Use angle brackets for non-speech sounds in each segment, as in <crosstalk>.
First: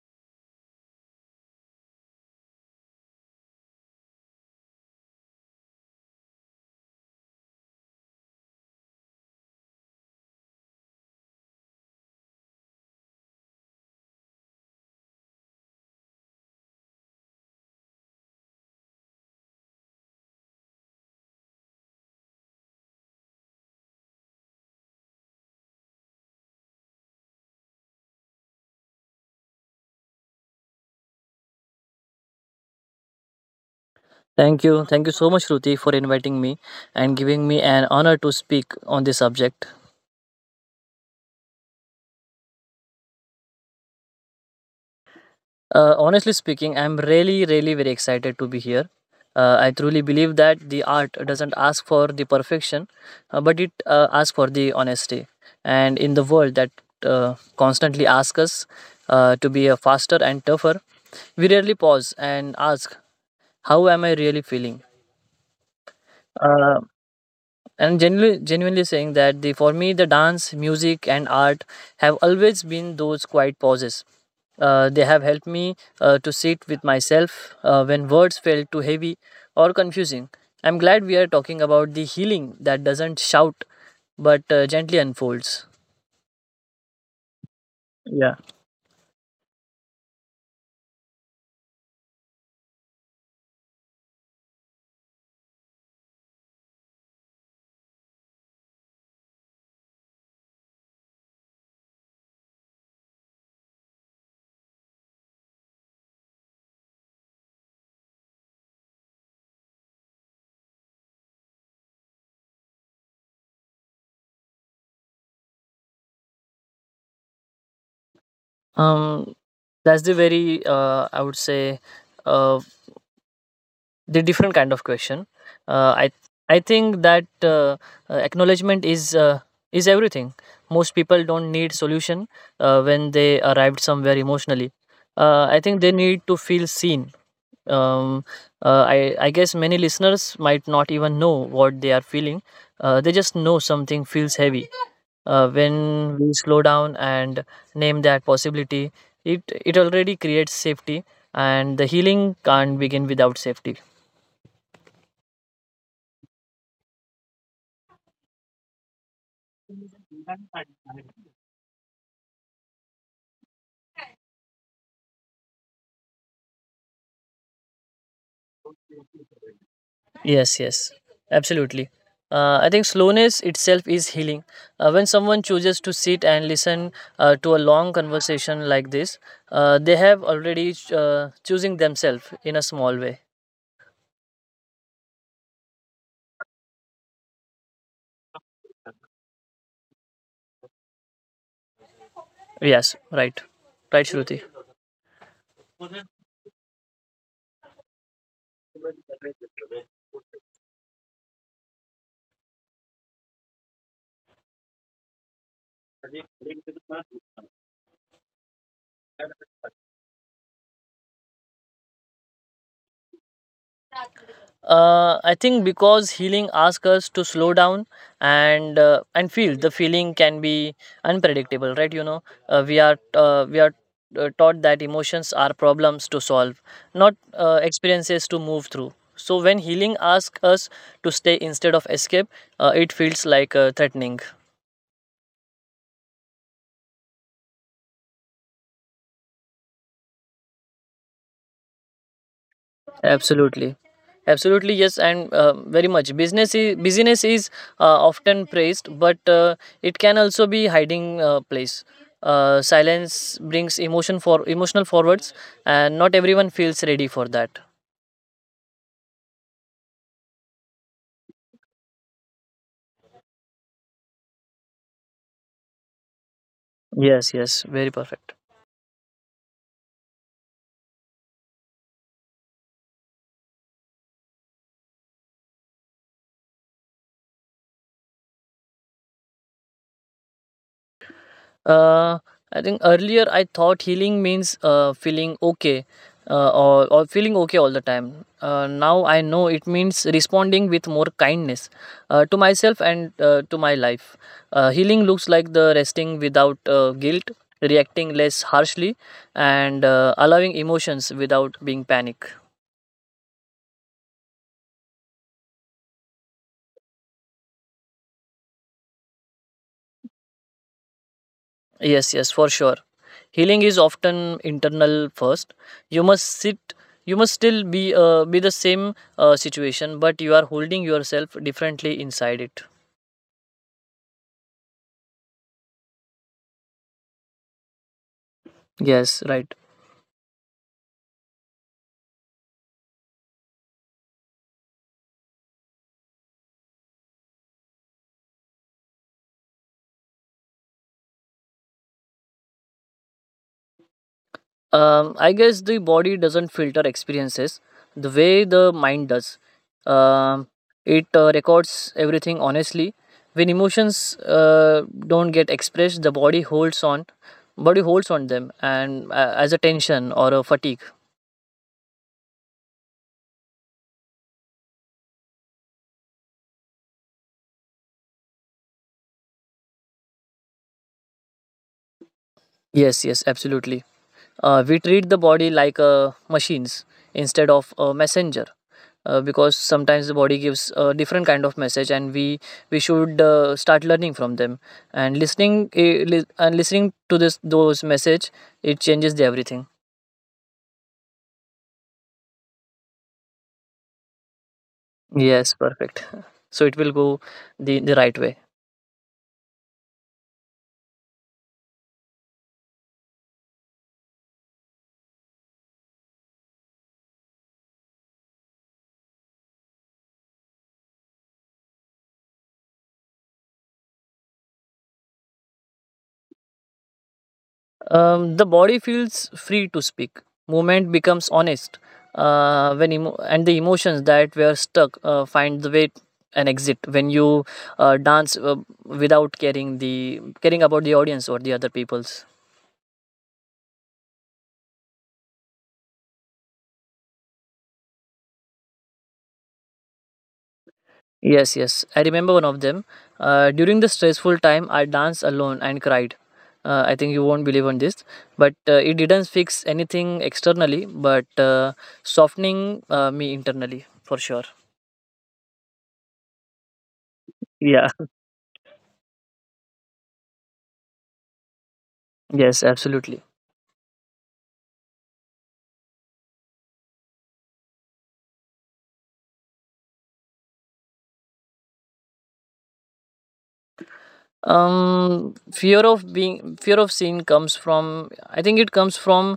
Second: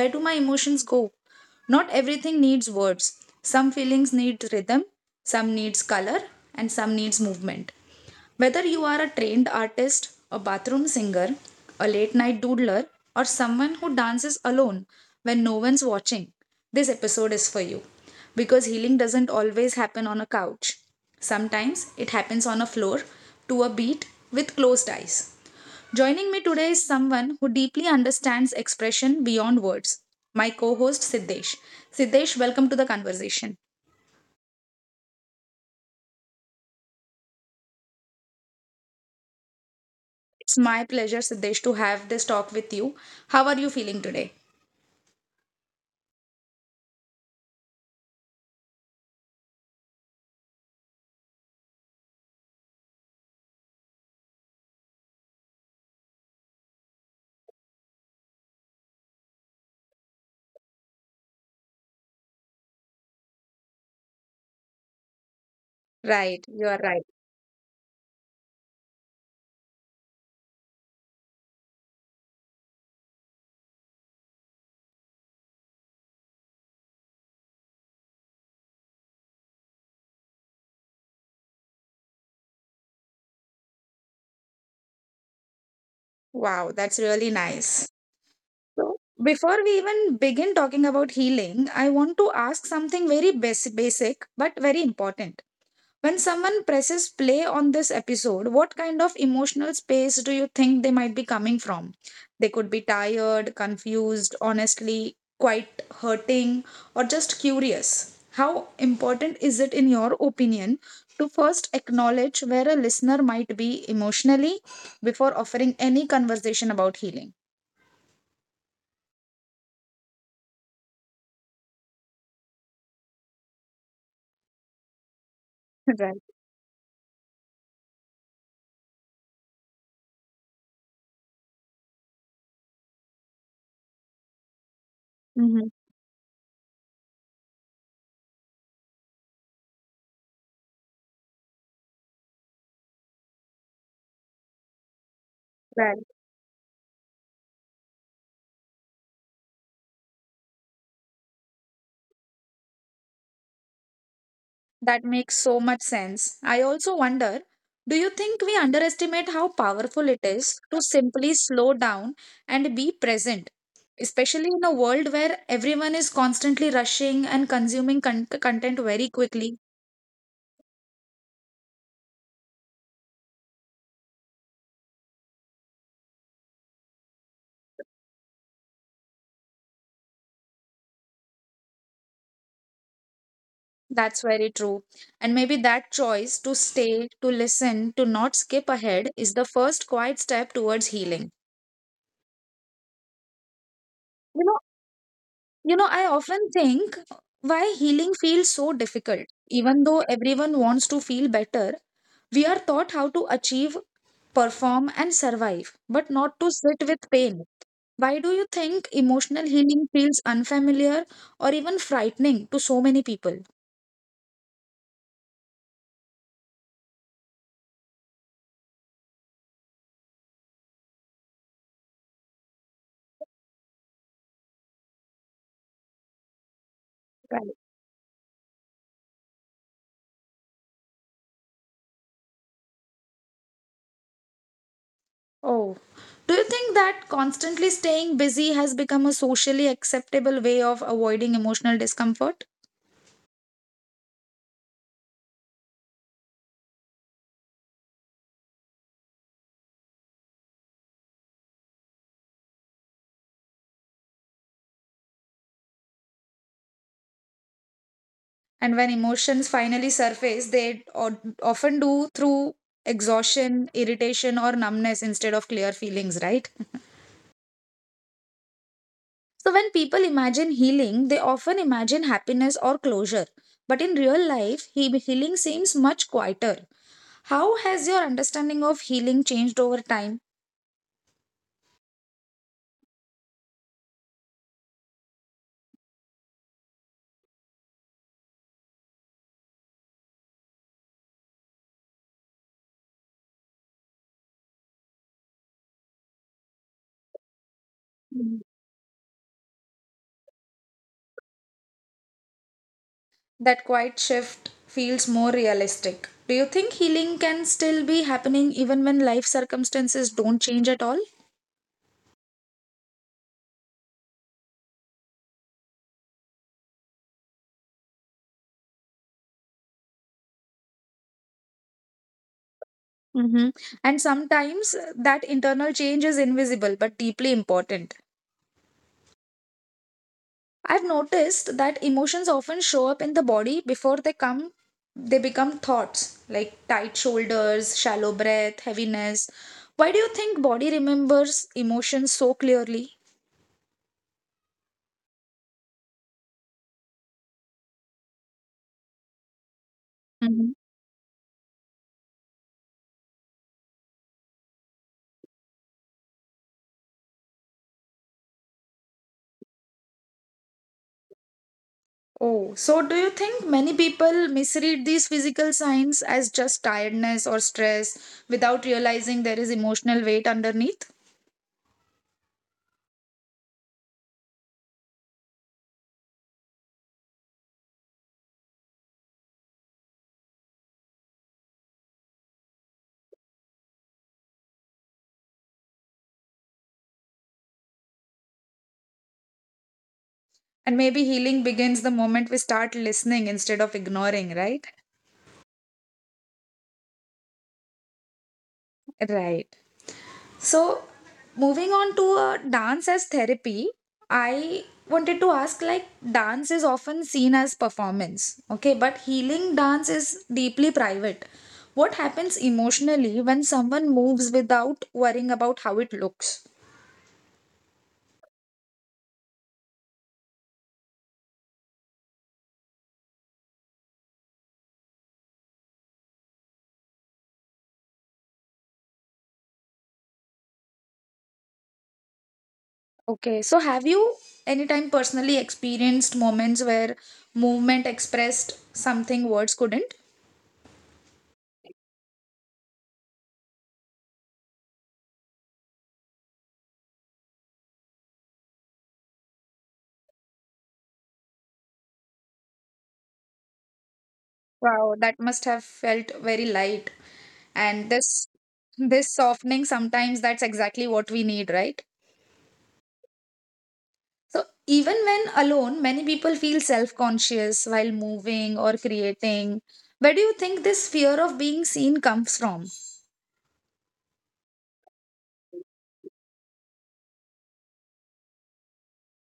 where do my emotions go? Not everything needs words. Some feelings need rhythm, some needs color, and some needs movement. Whether you are a trained artist, a bathroom singer, a late night doodler, or someone who dances alone when no one's watching, this episode is for you. Because healing doesn't always happen on a couch, sometimes it happens on a floor to a beat with closed eyes. Joining me today is someone who deeply understands expression beyond words, my co host Siddesh. Siddesh, welcome to the conversation. Thank you. Thank you so much, Ruti, for inviting me and giving me an honor to speak on this subject. It's my pleasure, Siddesh, to have this talk with you. How are you feeling today? Honestly speaking, I'm really very excited to be here. I truly believe that the art doesn't ask for the perfection, but it asks for the honesty. And in the world that constantly asks us to be a faster and tougher, we rarely pause and ask, how am I really feeling? Right, you are Uh, right. And genuinely saying that the for me the dance, music, and art have always been those quiet pauses. They have helped me to sit with myself when words felt too heavy or confusing. I'm glad we are talking about the healing that doesn't shout but gently unfolds. Wow, that's really nice. Yeah. So, before we even begin talking about healing, I want to ask something very basic but very important. When someone presses play on this episode, what kind of emotional space do you think they might be coming from? They could be tired, confused, honestly, quite hurting, or just curious. How important is it, in your opinion, to first acknowledge where a listener might be emotionally before offering any conversation about healing? Um. That's the very I would say uh, the different kind of question. Uh, I Right. I think that acknowledgement is is everything. Most people don't need solution when they arrived somewhere emotionally. I hmm think they need to feel seen. Um, I guess many listeners might not even know what they are feeling. They just know something feels heavy. When Right. we slow down and name that possibility, it it already creates safety, and the healing can't begin without safety. That makes so much sense. I also wonder, do you think we underestimate how powerful it is to simply slow down and be present, especially in a world where everyone is constantly rushing and consuming content very quickly? Yes, yes, absolutely. I think slowness itself is healing. When someone chooses to sit and listen to a long conversation like this, they have already choosing themselves in a small way. That's very true. And maybe that choice to stay, to listen, to not skip ahead is the first quiet step towards healing. Yes, right, right, You Shruti. know, you know, I often think why healing feels so difficult. Even though everyone wants to feel better, we are taught how to achieve, perform, and survive, but not to sit with pain. Why do you think emotional healing feels unfamiliar or even frightening to so many people? I think because healing asks us to slow down and feel. The feeling can be unpredictable, right? You know, we are taught that emotions are problems to solve, not Right. uh, experiences to move through. So when healing asks us to stay instead of escape, it feels like threatening. Oh. Do you think that constantly staying busy has become a socially acceptable way of avoiding emotional discomfort? Absolutely, absolutely yes, and very much. Busyness is often praised, but it can also be hiding place. Silence brings emotion for emotional forwards, and not everyone feels ready for that. And when emotions finally surface, they often do through exhaustion, irritation, or numbness instead of clear feelings, right? Yes, yes, very perfect. So, when people imagine healing, they often imagine happiness or closure. But in real life, healing seems much quieter. How has your understanding of healing changed over time? Uh, I think earlier I thought healing means feeling okay or feeling okay all the time. Now I know it means responding with more kindness to myself and to my life. Healing looks like the resting without guilt, reacting Mm. less harshly, and allowing emotions without being panic. That quiet shift feels more realistic. Do you think healing can still be happening even when life circumstances don't change at all? Yes, yes, for sure. Healing is often internal first. You must sit. You must still be the same situation, but you are holding yourself differently inside it. hmm And sometimes that internal change is invisible but deeply important. Yes, right. I've noticed that emotions often show up in the body before they become thoughts like tight shoulders, shallow breath, heaviness. Why do you think body remembers emotions so clearly? I guess the body doesn't filter experiences the way the mind does. um, Mhm. it uh, records everything honestly. When emotions uh, don't get expressed, the body holds on them and as a tension or a fatigue. Oh, so do you think many people misread these physical signs as just tiredness or stress without realizing there is emotional weight underneath? Yes, yes, absolutely. We treat the body like machines instead of a messenger, because sometimes the body gives a different kind of message, and we should start learning from them and listening to this those message. It changes the everything. And maybe healing begins the moment we start listening instead of ignoring, right? Yes, perfect. <laughs> So it will go the right way. Right. So, moving on to dance as therapy, I wanted to ask, like, dance is often seen as performance, okay, but healing dance is deeply private. What happens emotionally when someone moves without worrying about how it looks? The body feels free to speak. Movement becomes honest when emo- and the emotions that were stuck find the way and exit when you dance without caring about the audience or the other people's. Okay, so have you anytime personally experienced moments where movement expressed something words couldn't? Yes, yes, I remember one of them. During the stressful time, I danced alone and cried. I think you won't believe on this, but it didn't fix anything externally, but softening me internally for sure. Wow, that must have felt very light. And Yeah. this softening sometimes, that's exactly what we need, right? Yes, absolutely. So even when alone, many people feel self-conscious while moving or creating. Where do you think this fear of being seen comes from? Um, fear of being fear of sin comes from, I think it comes from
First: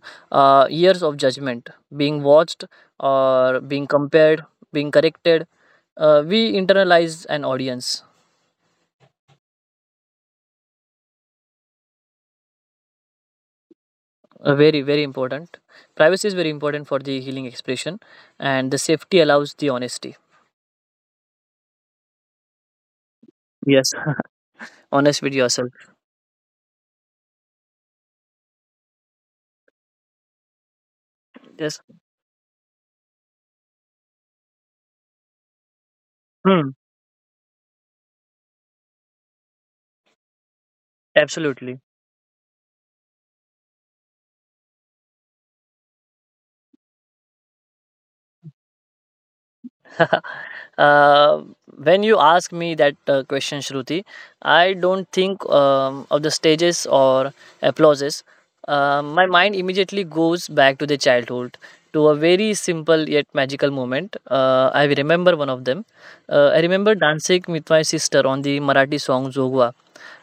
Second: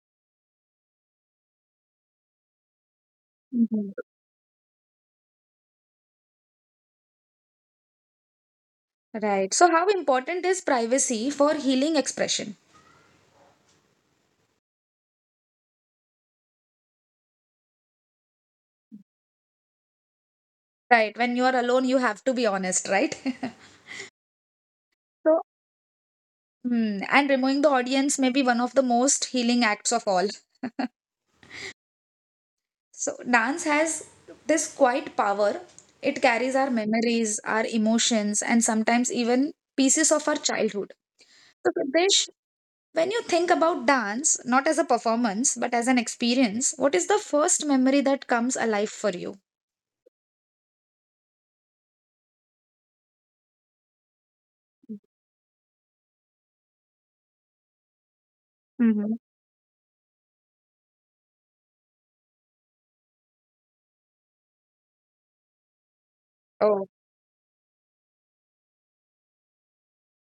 years of judgment, being watched or being Mhm. compared, being corrected. We internalize an audience. Right, so how important is privacy for healing expression? Very very important. Privacy is very important for the healing expression, and the safety allows the honesty. Right, when you are alone you have to be honest, right? <laughs> Yes. <laughs> Honest with So, yourself. Hmm. and removing the audience may be one of the most healing acts of all. Yes. So, dance has this quite power. It carries our Hmm. memories, our emotions, and sometimes even pieces of our childhood. So, Absolutely. Siddesh, when you think about dance, not as a performance, but as an experience, what is the first memory that comes alive for you? <laughs> uh, when you ask me that question, Shruti, I don't think of the stages or applauses. Mm-hmm. My mind immediately goes back to the childhood, to a very simple yet magical moment. I remember one of them. I Oh, remember dancing with my sister on the Marathi song Zogwa.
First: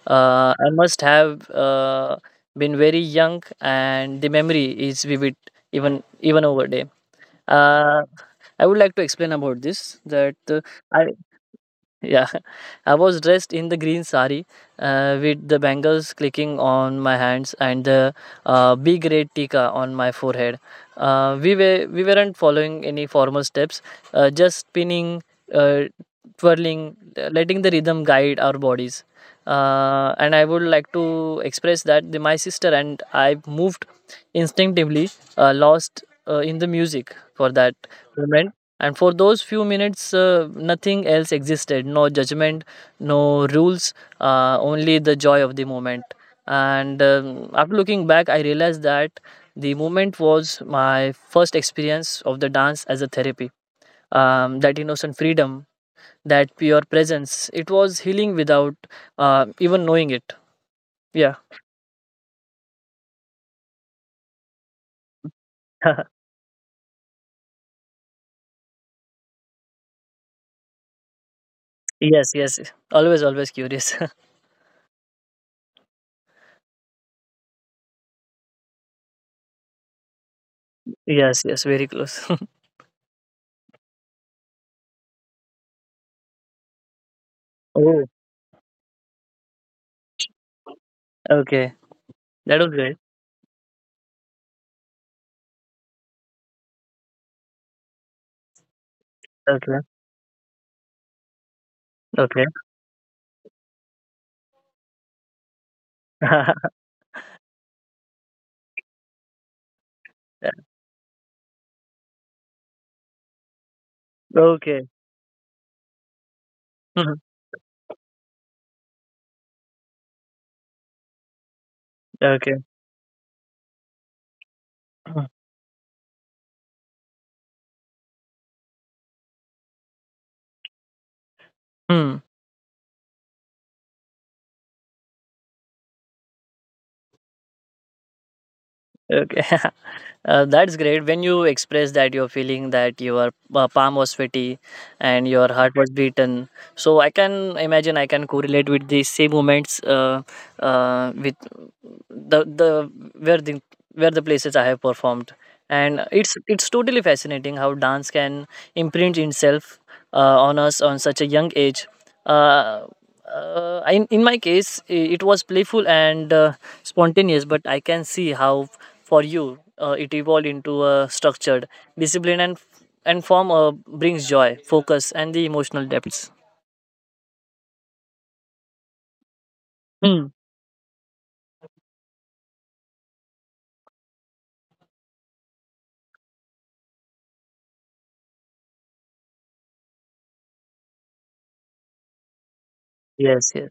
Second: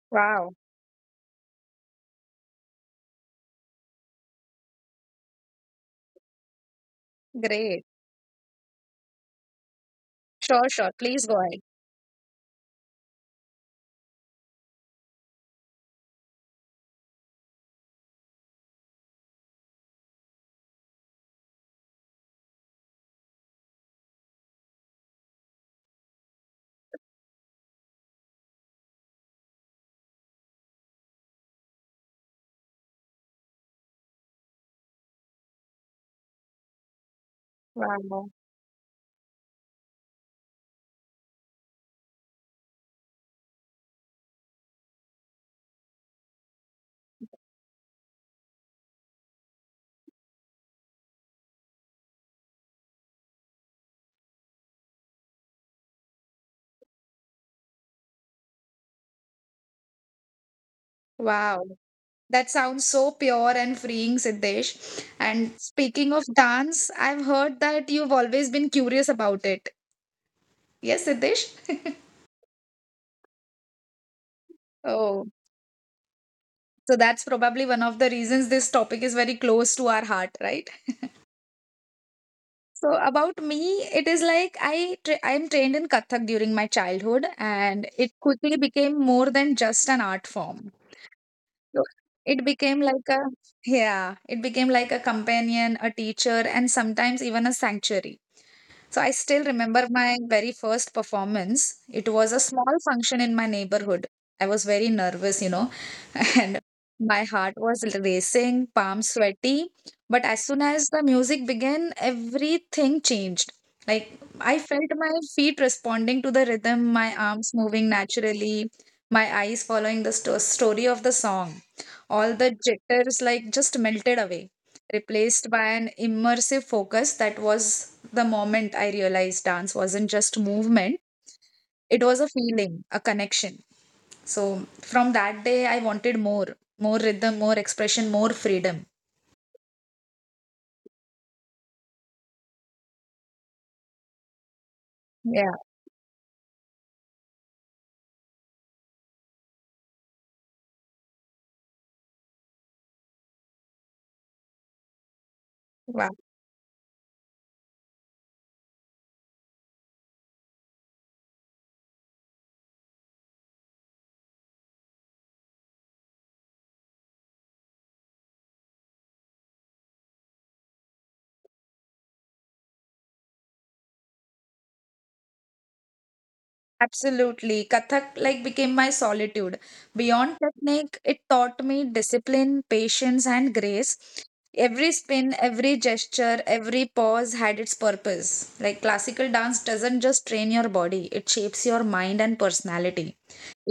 Wow. I must have been very young, and the memory is vivid even over there. Great. Uh, I would like to explain about this that Sure, sure. I Please go ahead. yeah, <laughs> I was dressed in the green sari with the bangles clicking on my hands and the big red tika on my forehead. We weren't following any formal steps, just spinning, uh, twirling, letting the rhythm guide our bodies. And I would like to express that my sister and I moved instinctively, lost in the music for that Wow. moment, and for those few minutes, nothing else existed. No judgment, no rules, only the joy of the moment. And after looking back, I realized that the moment was my first experience of the dance as a therapy. That innocent freedom, that pure presence, it was healing without even knowing it. Yeah. Wow, that sounds so pure and freeing, Siddesh. And speaking of <laughs> dance, I've heard that you've always been curious about it. Yes, Siddesh. Yes, yes. Always, always curious. Oh, so that's probably one of the reasons this topic is very close to our heart, right? <laughs> Yes, yes. Very close. <laughs> So about me, it is like I'm trained in Kathak during my childhood, and Oh, it quickly became more than just an art form. okay. So It That was became great. like a Yeah, it became like a companion, a teacher, and sometimes even a sanctuary. So I still Okay, remember my very first performance. It was a okay. small function in my neighborhood. I was very nervous, you know, and <laughs> my heart was racing, palms sweaty. But as soon as the music began, everything changed. Like, I Okay. felt my feet responding to the rhythm, my Mhm. arms moving naturally, my eyes following the story of the song. All the Okay. jitters, like, just melted away, Mm-hmm. replaced by an immersive focus. That was the moment I realized dance wasn't just movement, it Hmm. was a feeling, a connection. So from that day, I wanted more, more rhythm, more expression, more freedom. Okay. <laughs> That's great. When you express that you're feeling that your palm was sweaty and Yeah, your heart was beaten, so I can imagine, I can correlate with the same moments with the the where the the places I have performed, and wow. it's totally fascinating how dance can imprint itself uh, on us on such a young age. Uh, in my case, it was playful and spontaneous, but I can see how for you it evolved into a structured discipline and form brings joy, focus, and the emotional depths. Absolutely. Kathak, like, became my solitude. Hmm. Beyond technique, it taught me discipline, patience, and grace. Every spin, every gesture, every pause had its purpose. Like, classical dance doesn't just train your body, it shapes your mind and personality. Yes, yes.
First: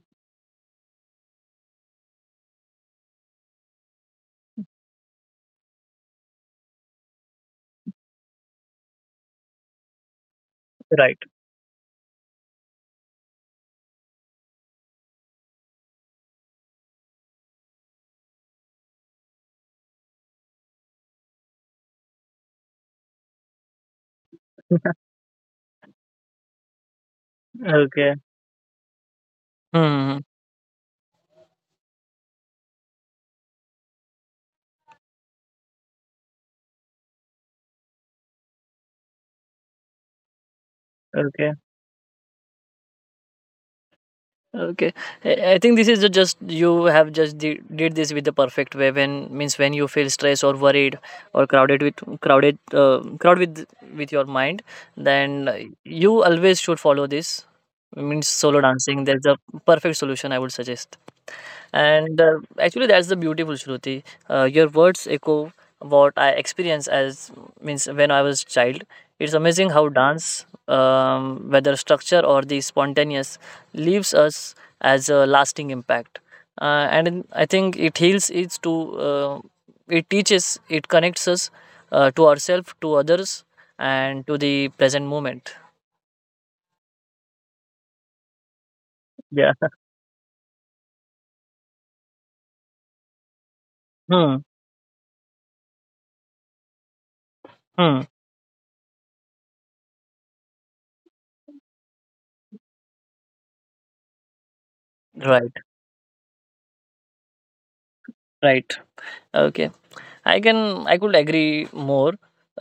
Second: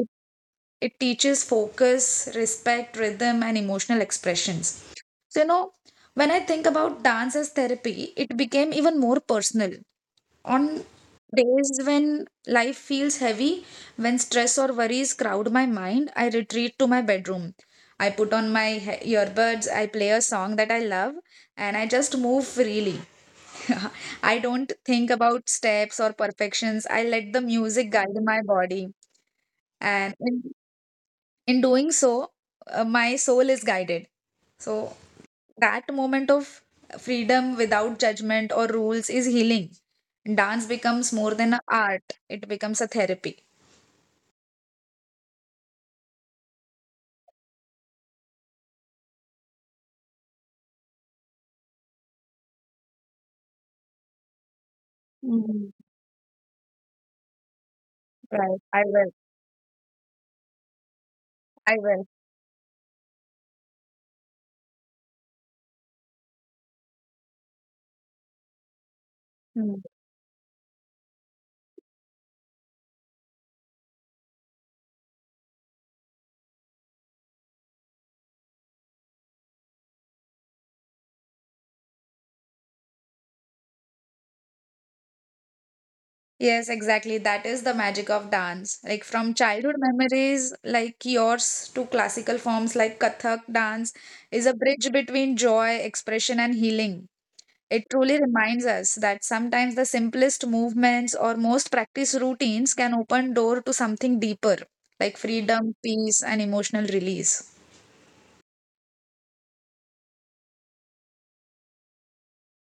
It teaches focus, respect, rhythm, and emotional expressions. So, you know, when I think about dance as therapy, it became even more personal. On Right. days when life feels heavy, when stress or worries crowd my mind, I retreat to my bedroom. I put on my earbuds, I play a song that I love, and I just move freely. <laughs> I don't think about steps or perfections. I let the music Okay. guide my body. And Hmm. in doing so, my soul is guided. So that moment of freedom without judgment or rules is healing. Dance becomes more Okay. than an art; it becomes a therapy. Okay. I think this is, the just you have just did this with the perfect way, when means when you feel stressed or worried or crowded with crowded crowd with your mind, then Mm. you always should follow this, means Right. solo I dancing. will. There's a perfect solution, I would suggest. I will. And actually, that's the beautiful, Shruti. Your words echo what I experienced as, means when I was child. It's amazing Mm. how dance, whether structure or the spontaneous, leaves us as a lasting impact. I think it heals each to, uh, it teaches, it connects us to ourselves, to others, and to the present moment. Yes, exactly. That is the magic of dance. Like, from Yeah. childhood memories like yours to classical forms like Kathak, dance Hmm. is a bridge between joy, expression, and healing. It Hmm. truly reminds us that sometimes the simplest movements or most practiced routines can open door to something deeper, like Right. freedom, peace, and emotional release. Right. Okay. I could agree more.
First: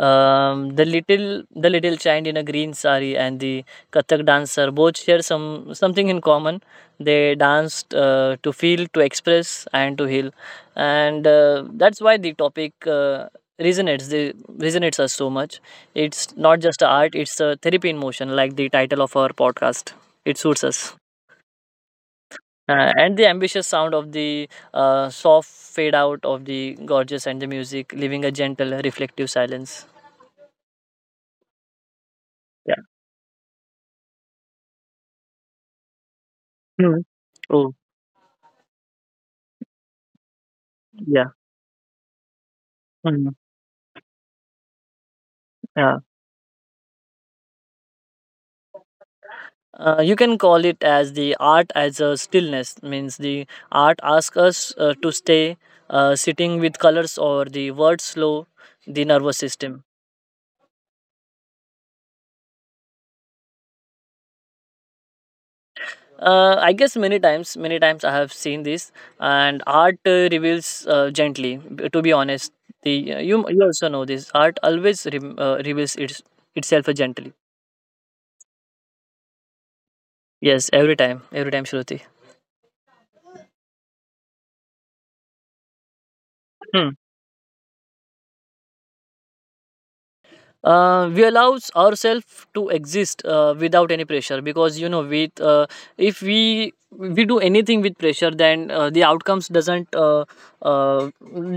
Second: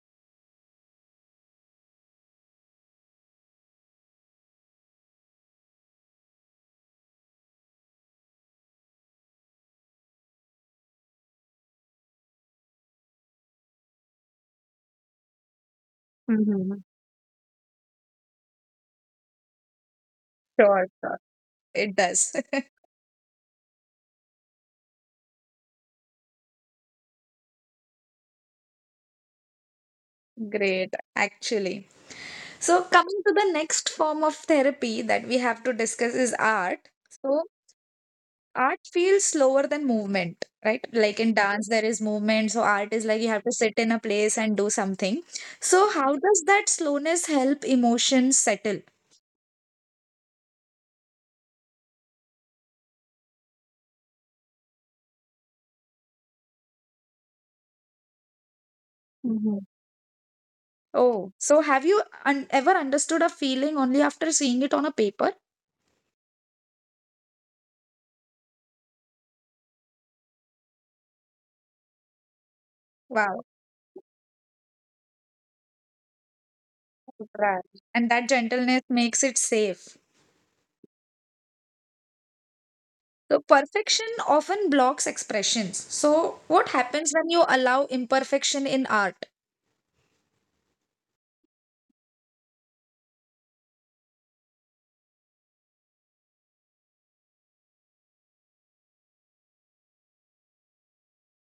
The little child in a green sari and the Kathak dancer both share something in common. They danced to feel, to express, and to heal, and that's why the topic resonates. The resonates us so much. It's not just hmm a art; it's a therapy in motion, like the title of our podcast. It suits us. Sure, sure. It does. <laughs> And the ambitious sound of the soft fade out of the gorgeous and the music, leaving a gentle, reflective silence. Great, actually. Yeah. So, coming to the next form of therapy that we have to discuss is art. Mhm. So, Oh, art feels slower than movement, right? Like, yeah. in dance, there is movement. So, art is like you Mhm. have to sit in a place and do something. So, Yeah. how does that slowness help emotions settle? You can call it as the art as a stillness, means the art asks us to stay sitting with colors or the words, slow the nervous Mhm. system. Oh, so have you ever understood a feeling only after seeing it on a paper? I guess many times I have seen this, and art reveals gently. To be honest, the you Wow, you also know this. Art always reveals itself gently. right. And that gentleness makes it safe. Yes, every time, Shruti. So, perfection often blocks expressions. So, what happens when you allow imperfection in art? We allows ourselves to exist without any pressure, because you know with if we do anything with pressure, then the outcomes doesn't uh,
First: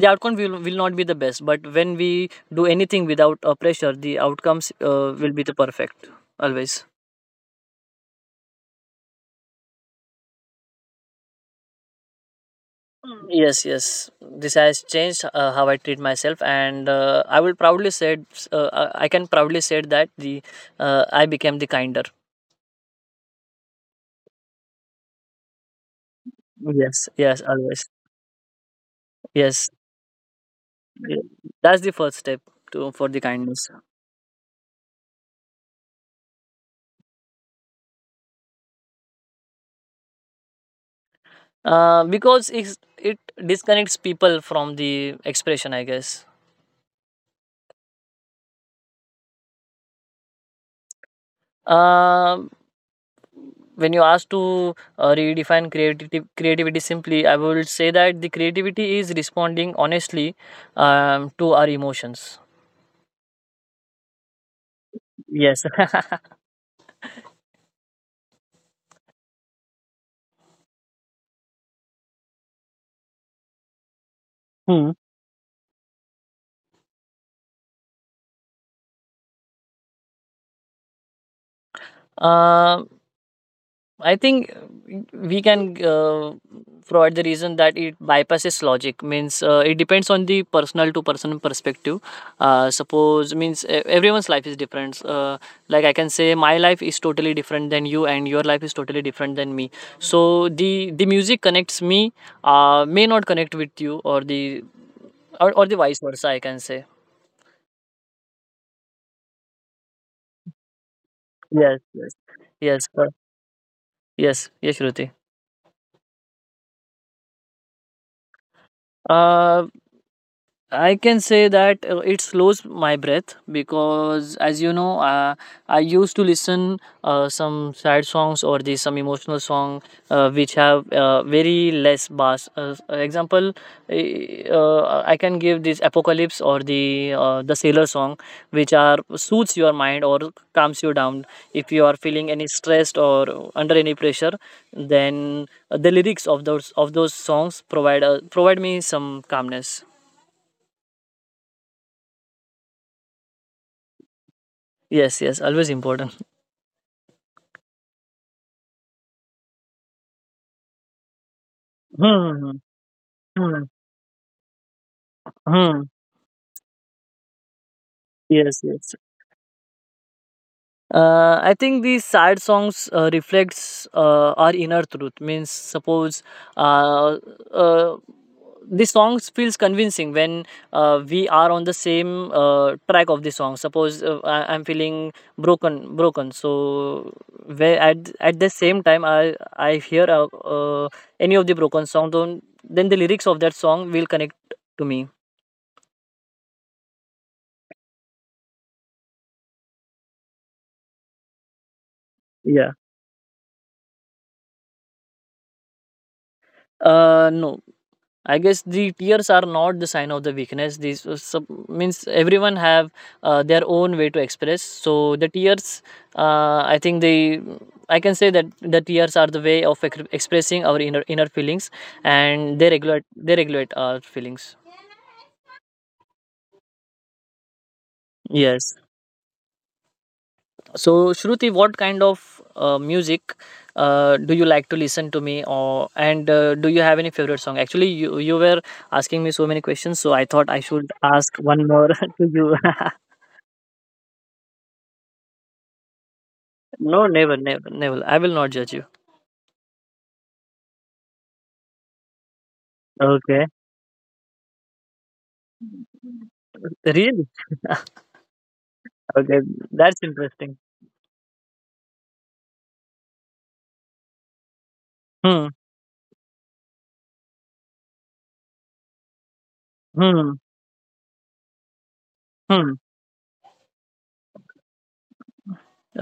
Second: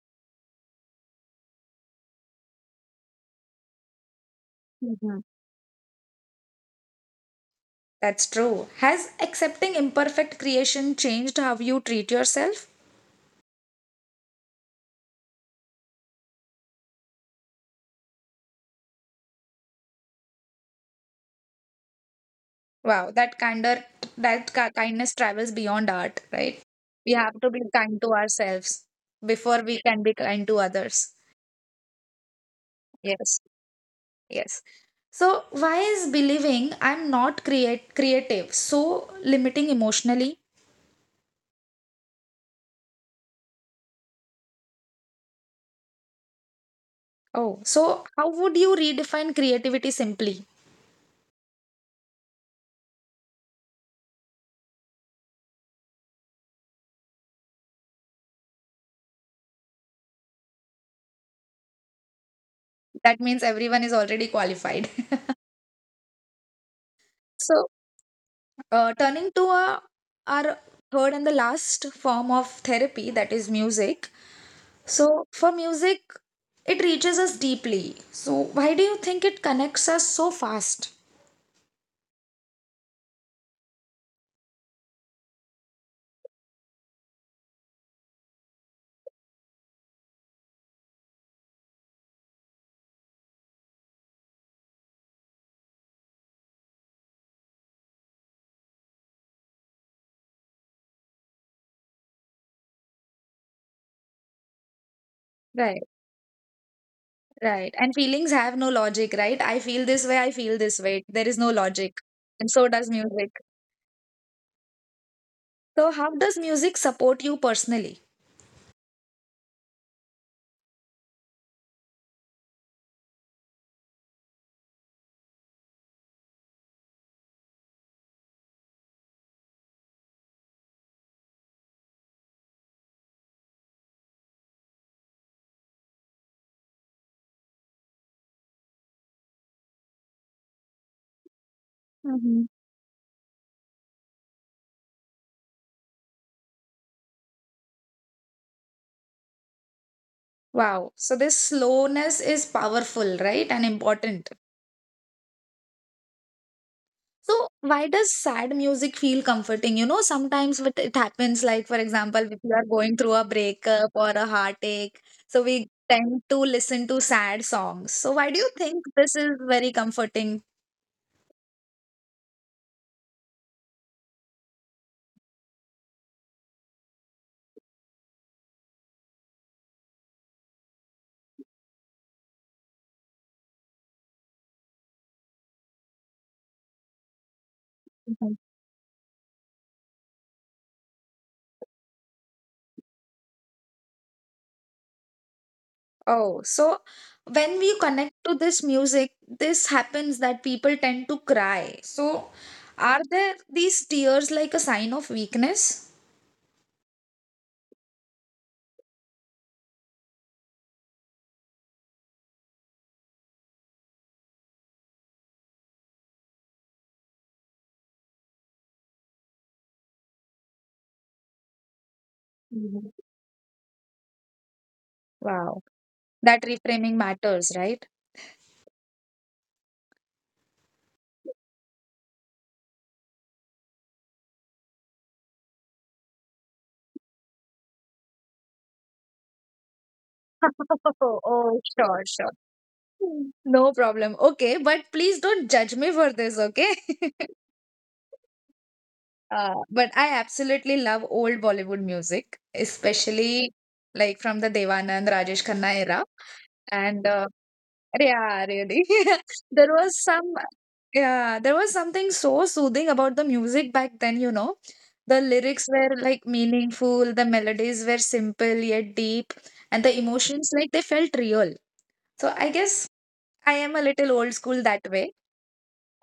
the outcome will not be the best, but when we do anything without pressure, the outcomes Mhm. will be the perfect always. That's true. Has accepting imperfect creation changed how you treat yourself? Mm, yes, yes, this has changed how I treat myself, and I can proudly say that the I became the kinder. Wow, that candor, that kindness travels beyond art, right? Yes, We have yes, to be always. kind to ourselves before Yes. we can be kind to others. Yeah, that's the first step to for the Yes. kindness. Yes. So, why is believing I'm not create creative so limiting emotionally? It disconnects people from the expression, I guess. Oh, so how would you redefine creativity simply? Uh, when you ask to creativity simply, I would say that the creativity is responding honestly to our emotions. That means everyone is already qualified. <laughs> Yes. <laughs> So, turning to our third and the last form of therapy, that is music. Hmm. So, for music, it reaches us deeply. So, why do you think it connects us so fast? Um, I think we can provide the reason that it bypasses logic. Means it depends on the personal to person perspective. Suppose means everyone's life is different. Like I can say, my life is totally different than you, and your life is totally different than me. So the music connects me, may not connect with you, or the or the Right. vice versa, I can say. Right. And feelings have no logic, right? I feel this way, I feel this way. There is no Yes. logic. Yes. And so Yes. does music. Yes. Yes, Shruti. So, how does music support you personally? Uh, I can say that it slows my breath because, as you know, I used to listen some sad songs or the some emotional song which have very less bass. Example, I can give this Apocalypse or the Sailor song, which are soothes your mind or calms you down if you are feeling any hmm stressed or under any pressure. Then the lyrics of those songs provide provide me some calmness. Wow. So, this slowness is powerful, right? And important. Yes, yes, always important. So, why does sad music feel comforting? You know, sometimes what it happens, like, for example, if Hmm. you are going through a Hmm. breakup or a heartache, so we Hmm. tend to listen to sad songs. So, why do you Yes. think Yes. this is very comforting? I think these sad songs reflects our inner truth. Means suppose uh, uh, the songs feels convincing when we are on the same track of the song. Suppose I'm feeling broken. So where at the same time I hear any of the broken song, then the lyrics of that song will connect to me. Oh, so when we connect to this music, this happens that people tend to cry. So, Yeah. are there these tears like a sign of weakness? No, I guess the tears are not the sign of the weakness. Means everyone have their own way to express. So the tears, I think they, I can say that the tears are the way of expressing our inner feelings, and they Mhm. regulate they regulate our feelings. Wow, that reframing matters, right? Yes. So Shruti, what kind of music do you like to listen to me, or and do you have any favorite song? Actually, you were asking me so many questions, so I thought I should <laughs> ask Oh, one more sure, <laughs> sure. to you. <laughs> No problem. Okay, but please don't judge me for this, okay? No, <laughs> never, never, never. I will not judge you. But I absolutely love old Bollywood music, Okay. especially like from the Devanand, Rajesh Khanna era. And Really? <laughs> yeah, really. <laughs> Okay. There was That's interesting. yeah, there was something so soothing about the music back then, you know. The Hmm. lyrics were like meaningful, the melodies were simple yet deep, and the Hmm. emotions, like, they felt real. So I Hmm. guess I am a little old school that way.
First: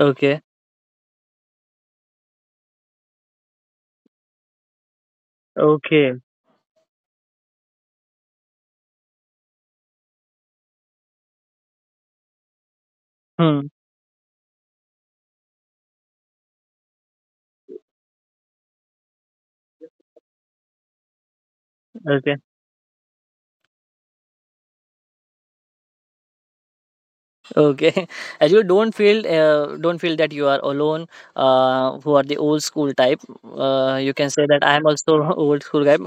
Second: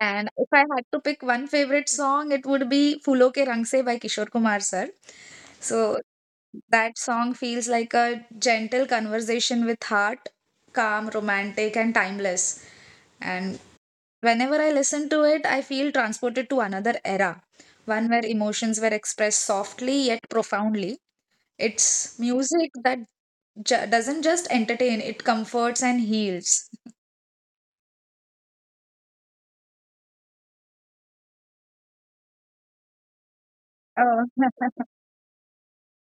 And if I had to pick one favorite song, it would be Phoolon Ke Rang Se by Kishore Kumar sir. So Okay. that song feels like a gentle conversation with heart, calm, romantic, and timeless. And Hmm. whenever I listen to it, I feel transported to another era, one where emotions were expressed softly yet profoundly. It's Okay. music that doesn't just entertain, it comforts and heals. Okay, <laughs> as you don't feel that you are alone who are the old school type, you Oh, can say that I am <laughs> also <laughs> old school guy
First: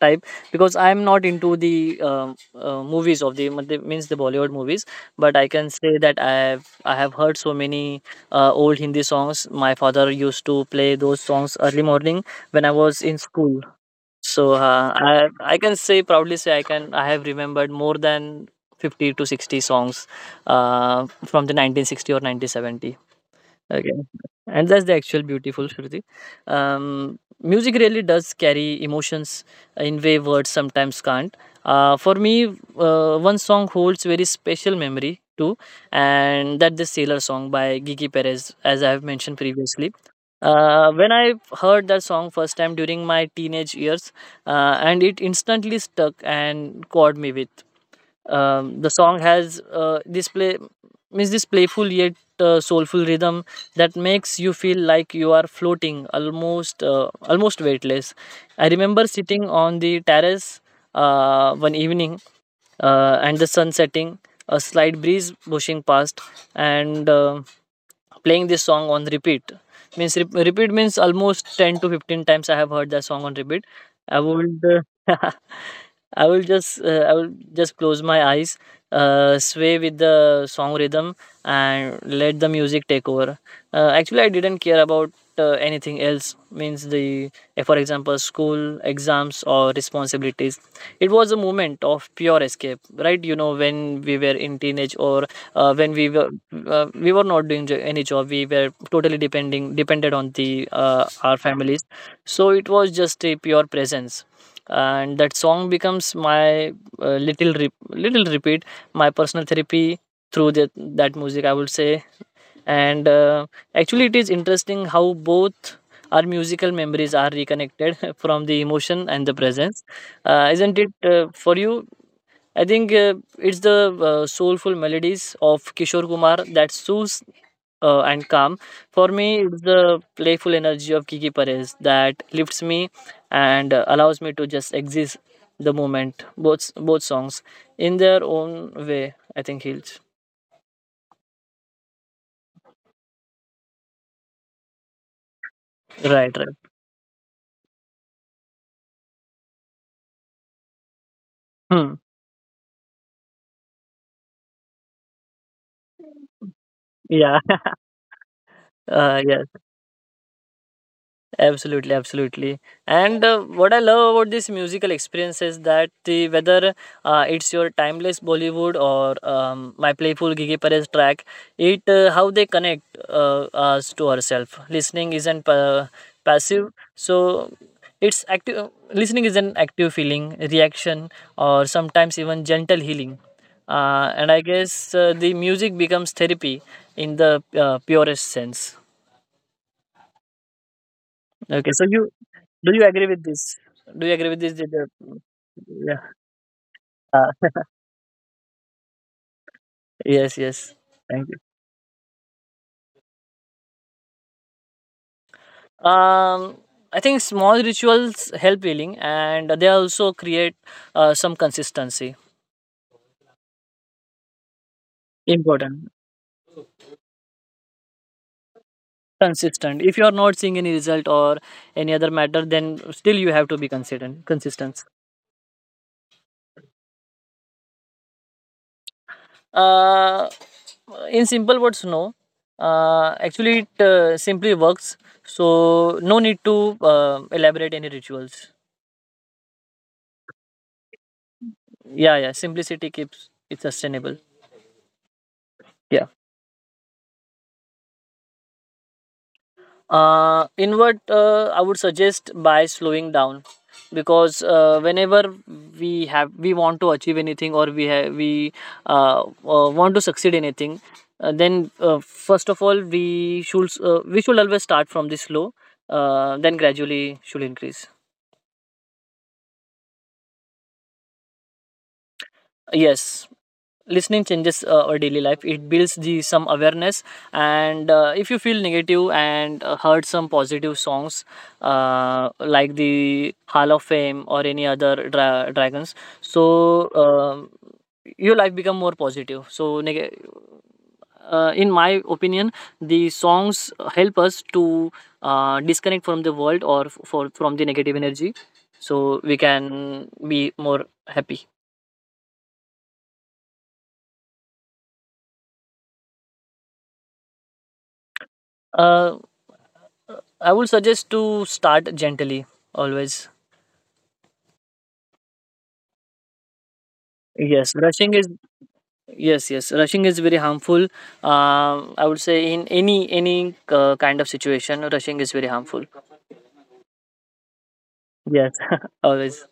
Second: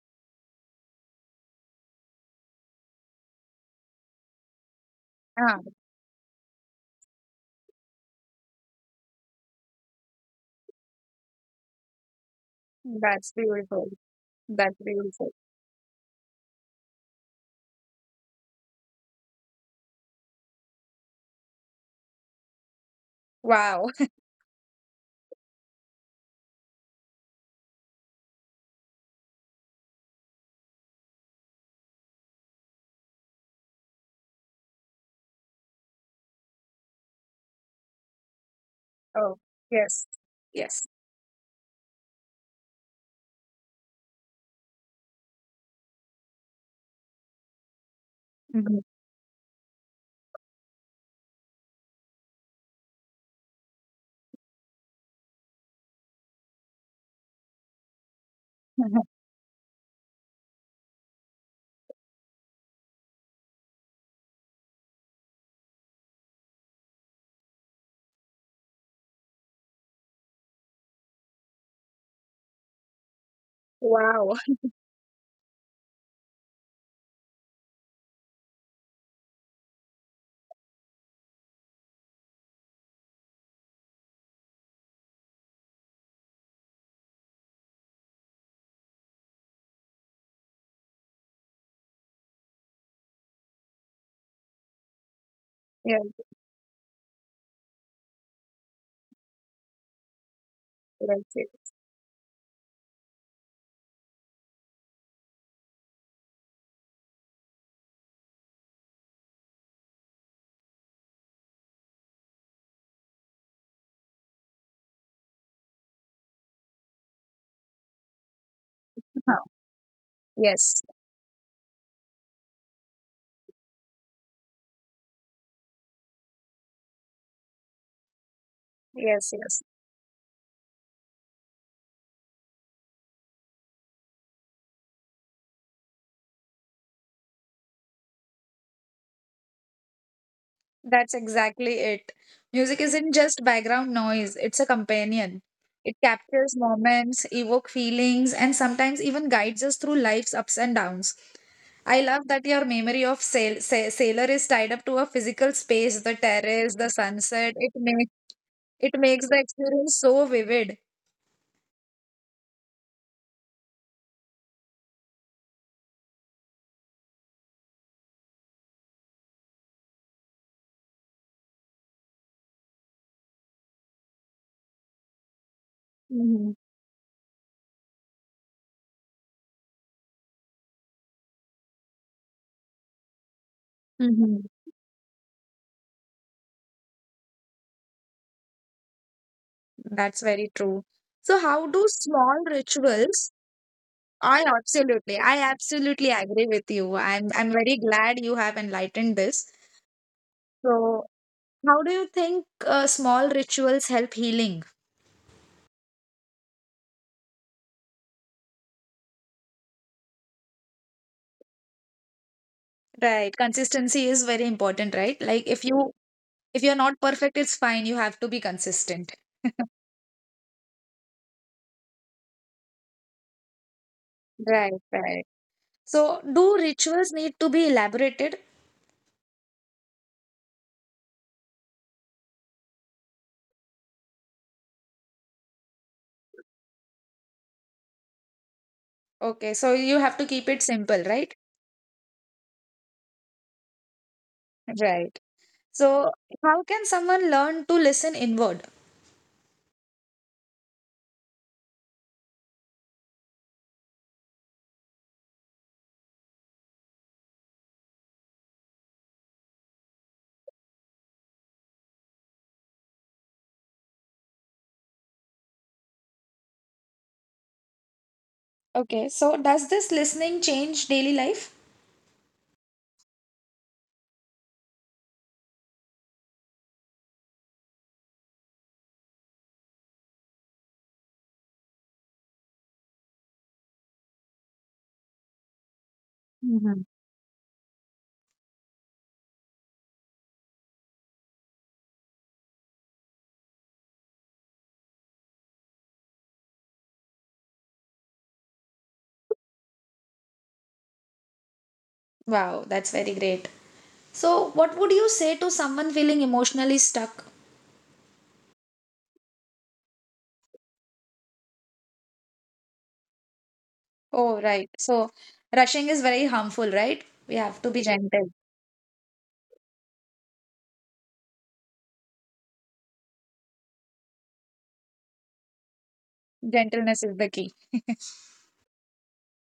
type because I am not into the movies of the means the Bollywood movies, but I ah, can say that I have heard so many old Hindi songs. My father used to play those songs early morning when I was in that's school. beautiful. So, That's uh, I beautiful. I can say, proudly say I have remembered more than 50 to 60 songs from the 1960 or 1970. Wow. Okay. <laughs> And that's the actual beautiful, Shruti. Music really does carry emotions in way words sometimes can't. For me, one song holds very special memory too, and that the Sailor song by Gigi Perez, as I have Oh, mentioned previously. yes. Yes. When I heard that song first time during my teenage years, and it instantly stuck and caught me with. hmm The song has this play means this playful yet soulful rhythm that makes you feel like you are floating, almost weightless. I remember <laughs> sitting on the terrace one evening, and the sun setting, a slight breeze pushing past, and playing this song on repeat. Repeat means almost 10 to 15 times I have heard that song on repeat. I Wow. would uh, <laughs> I will just close my eyes, sway with the song rhythm, and let the music take over. Actually, I didn't care about anything else. Means the, for example, school exams or responsibilities. It was a moment of pure escape, right? You know, when we were in teenage or when Yeah. We were not doing any job, we were totally depending depended on the Right. our Yes. families. So it was just a pure presence, and that song becomes my little repeat, my personal therapy through that music, I would say. And actually, it is interesting how both our musical memories are reconnected <laughs> from the emotion and the presence, isn't Yes. it, for you? I think it's the soulful melodies of Kishore Kumar that soothes and calm. For Yes. me, it's Yes. the playful energy of Kiki Perez that lifts me and allows me to just exist the moment. Both songs in their own way, I think, heals. That's exactly it. Music isn't just background noise, it's a companion. It Right, right. captures moments, evoke feelings, and sometimes even guides us through life's ups and downs. Hmm. I love that your memory of sailor is tied up to a physical space, the terrace, the Yeah. sunset. <laughs> It makes it makes the Yes. experience so vivid. Absolutely, absolutely. And what I love about this musical experience is that the whether it's your timeless Bollywood or my playful Gigi Perez track, it how they connect us to ourselves. Listening isn't pa- Mm-hmm. Passive, so it's active. Listening is an active feeling, reaction, or sometimes even gentle healing. And I guess the music becomes therapy in the purest sense. That's very true. So, how Okay, so do you, small do you agree with rituals? this? Do you agree with this? Did the— I Yeah. absolutely agree with you. Uh, I'm very glad you have enlightened this. yes. Yes. So, Thank you. how do you think small rituals help healing? Um, I think small rituals help healing, and they also create some consistency. Right, consistency is very important, right? Like if Important. you if you're not perfect, it's fine. You have to be consistent. <laughs> Consistent. If you are not seeing any result or any other matter, then still you have to be consistent. Right, Consistent. right. So, do rituals need to be elaborated? Uh, in simple words, no. Actually, it simply works. So no need to elaborate any rituals. Okay, so you have to keep it simple, right? Yeah, yeah. Simplicity keeps it sustainable. Right. Yeah. So, how can someone learn to listen inward? Inward, I would suggest by slowing down because whenever we want to achieve anything, or we have we want to succeed anything, then first of all we should always start from this slow, then gradually should increase. Okay, so does this listening change daily life? Yes, listening changes our daily life. It builds the some awareness, and if you feel negative and heard some positive songs like the Hall of Fame or any other Dragons, Mhm. so your life become more positive. So in my opinion, the songs help us to disconnect from the world or f- for from the negative energy, so we can be more happy. Wow, that's very great. So, what would you say to someone feeling emotionally stuck? uh, I would suggest to start gently always. Oh, right. So, rushing is very harmful, right? We have to Yes, be rushing is, gentle. yes, yes, rushing is very harmful. I would say in any kind of situation, rushing is very harmful. Gentleness is the key. <laughs> Yes, <laughs> always.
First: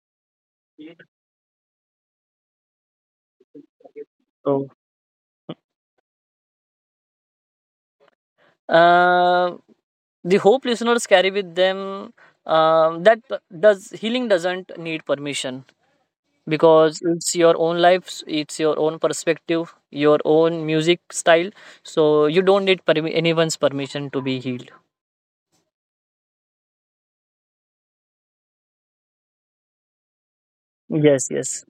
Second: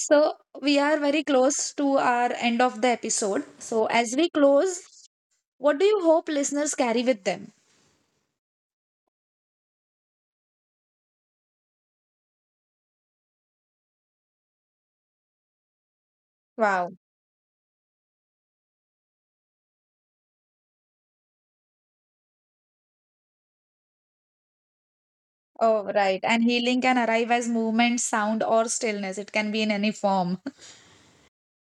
So, we are very close to our end of the episode. So, as we So, close, what do you hope listeners carry with them? uh, the hope listeners carry with them, that does healing doesn't need permission Wow. because it's your own life, it's your own perspective, your own music style. So you don't need anyone's permission to be healed. Oh, right. And healing can arrive as movement, sound, or stillness. It can be in any form. Yes, yes.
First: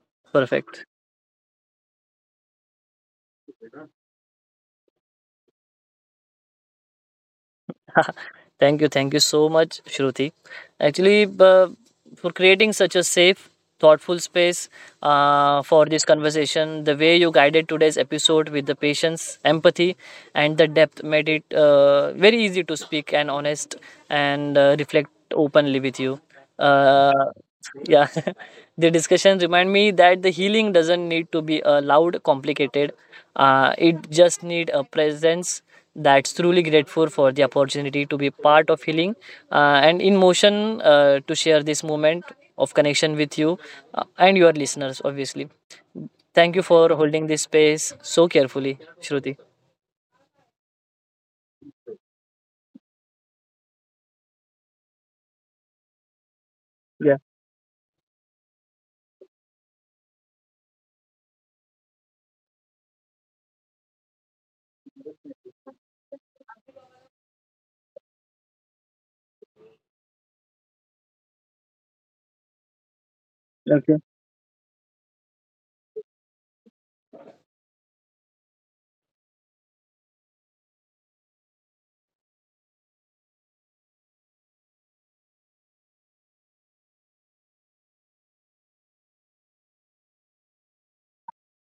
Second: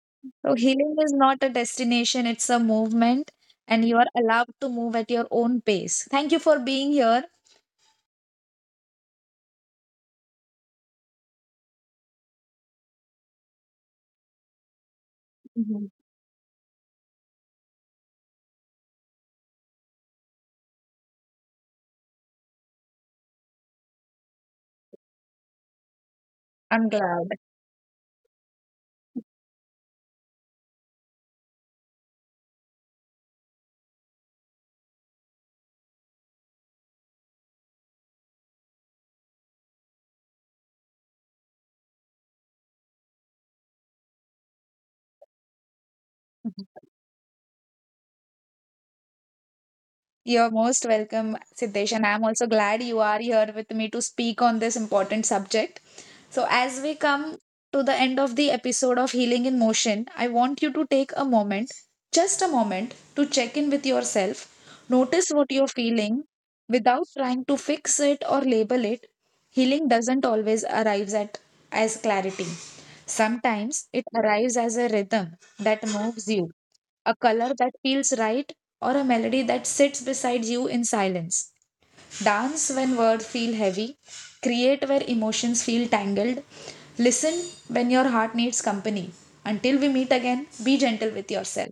So Perfect. healing is not a destination, it's a movement, and you are allowed to move at your own pace. Thank you for being here. <laughs> Thank you, thank you so much, Shruti. Actually, for creating such a safe, thoughtful space for Mhm. this conversation, the way you guided today's episode with the patience, empathy, and the depth made it very easy to speak and honest, and reflect openly with you. I'm Uh, glad. yeah, <laughs> the discussion remind me that the healing doesn't need to be loud, complicated. It just need a presence. That's truly grateful for the opportunity to be part of healing and in motion to share this moment of connection with you and your listeners, obviously. Thank you Mhm. for holding this space so carefully, Shruti. You're most welcome, Siddesh, and I'm also glad you are here with me to speak on this important subject. So, as we Yeah. come to the end of the episode of Healing in Motion, I want you to take a moment, just a moment, to check in with yourself. Notice what you're feeling without trying to fix it or label it. Healing doesn't always arrive at as clarity. Sometimes it arrives as a rhythm that moves you, a color that feels right, or a melody that sits beside you in silence. Dance when words feel heavy, create where emotions feel tangled, listen when your heart needs company. Until we meet again, be gentle with yourself.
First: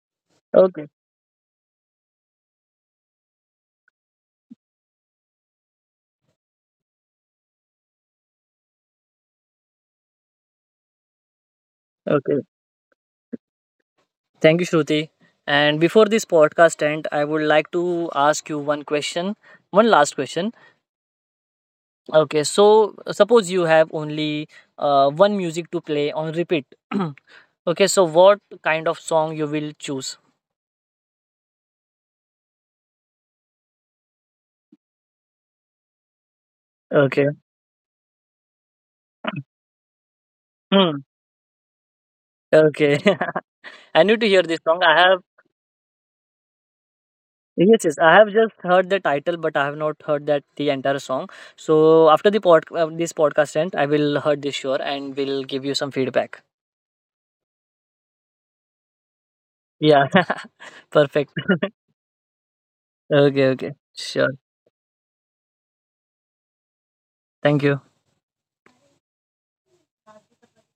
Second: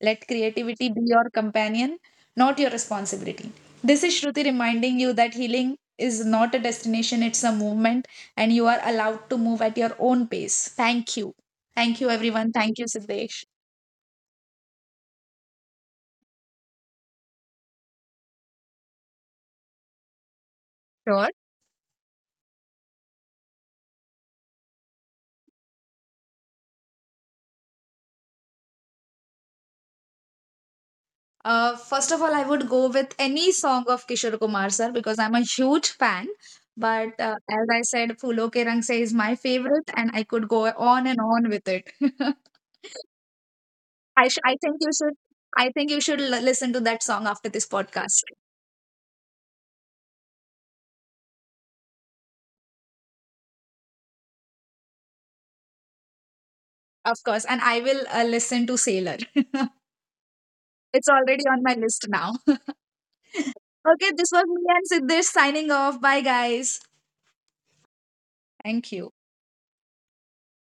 Let Okay. creativity be your companion, not your responsibility. This is Shruti reminding you that healing is not a destination, it's a movement, and you are allowed to move at your own pace. Thank you. Thank you, Okay. everyone. Thank you, Siddesh. Thank you, Shruti. And before this podcast end, I would like to ask you one question, one last question. Sure. Okay, so suppose you have only one music to play on repeat. <clears throat> Okay, so what kind of song you will choose? First of all, I would go with any song of Kishore Kumar sir because I'm a huge fan. But Okay. As I said, Phulo Ke Rang Se is my favorite, and I could go Hmm. on and on with it. <laughs> Okay. <laughs> I need to hear I this think song. I have, you should listen to that song after this yes, yes. I podcast, have just heard the title, but I have not heard that the entire song. So after the pod, this podcast end, I will heard this sure and will give you some feedback. of course. And I will listen to Sailor. <laughs> Yeah. <laughs> It's Perfect. already on my list now. <laughs> <laughs> Okay. Okay. Okay, Sure. this was me and Siddesh signing off. Bye, guys. Thank you. Thank you.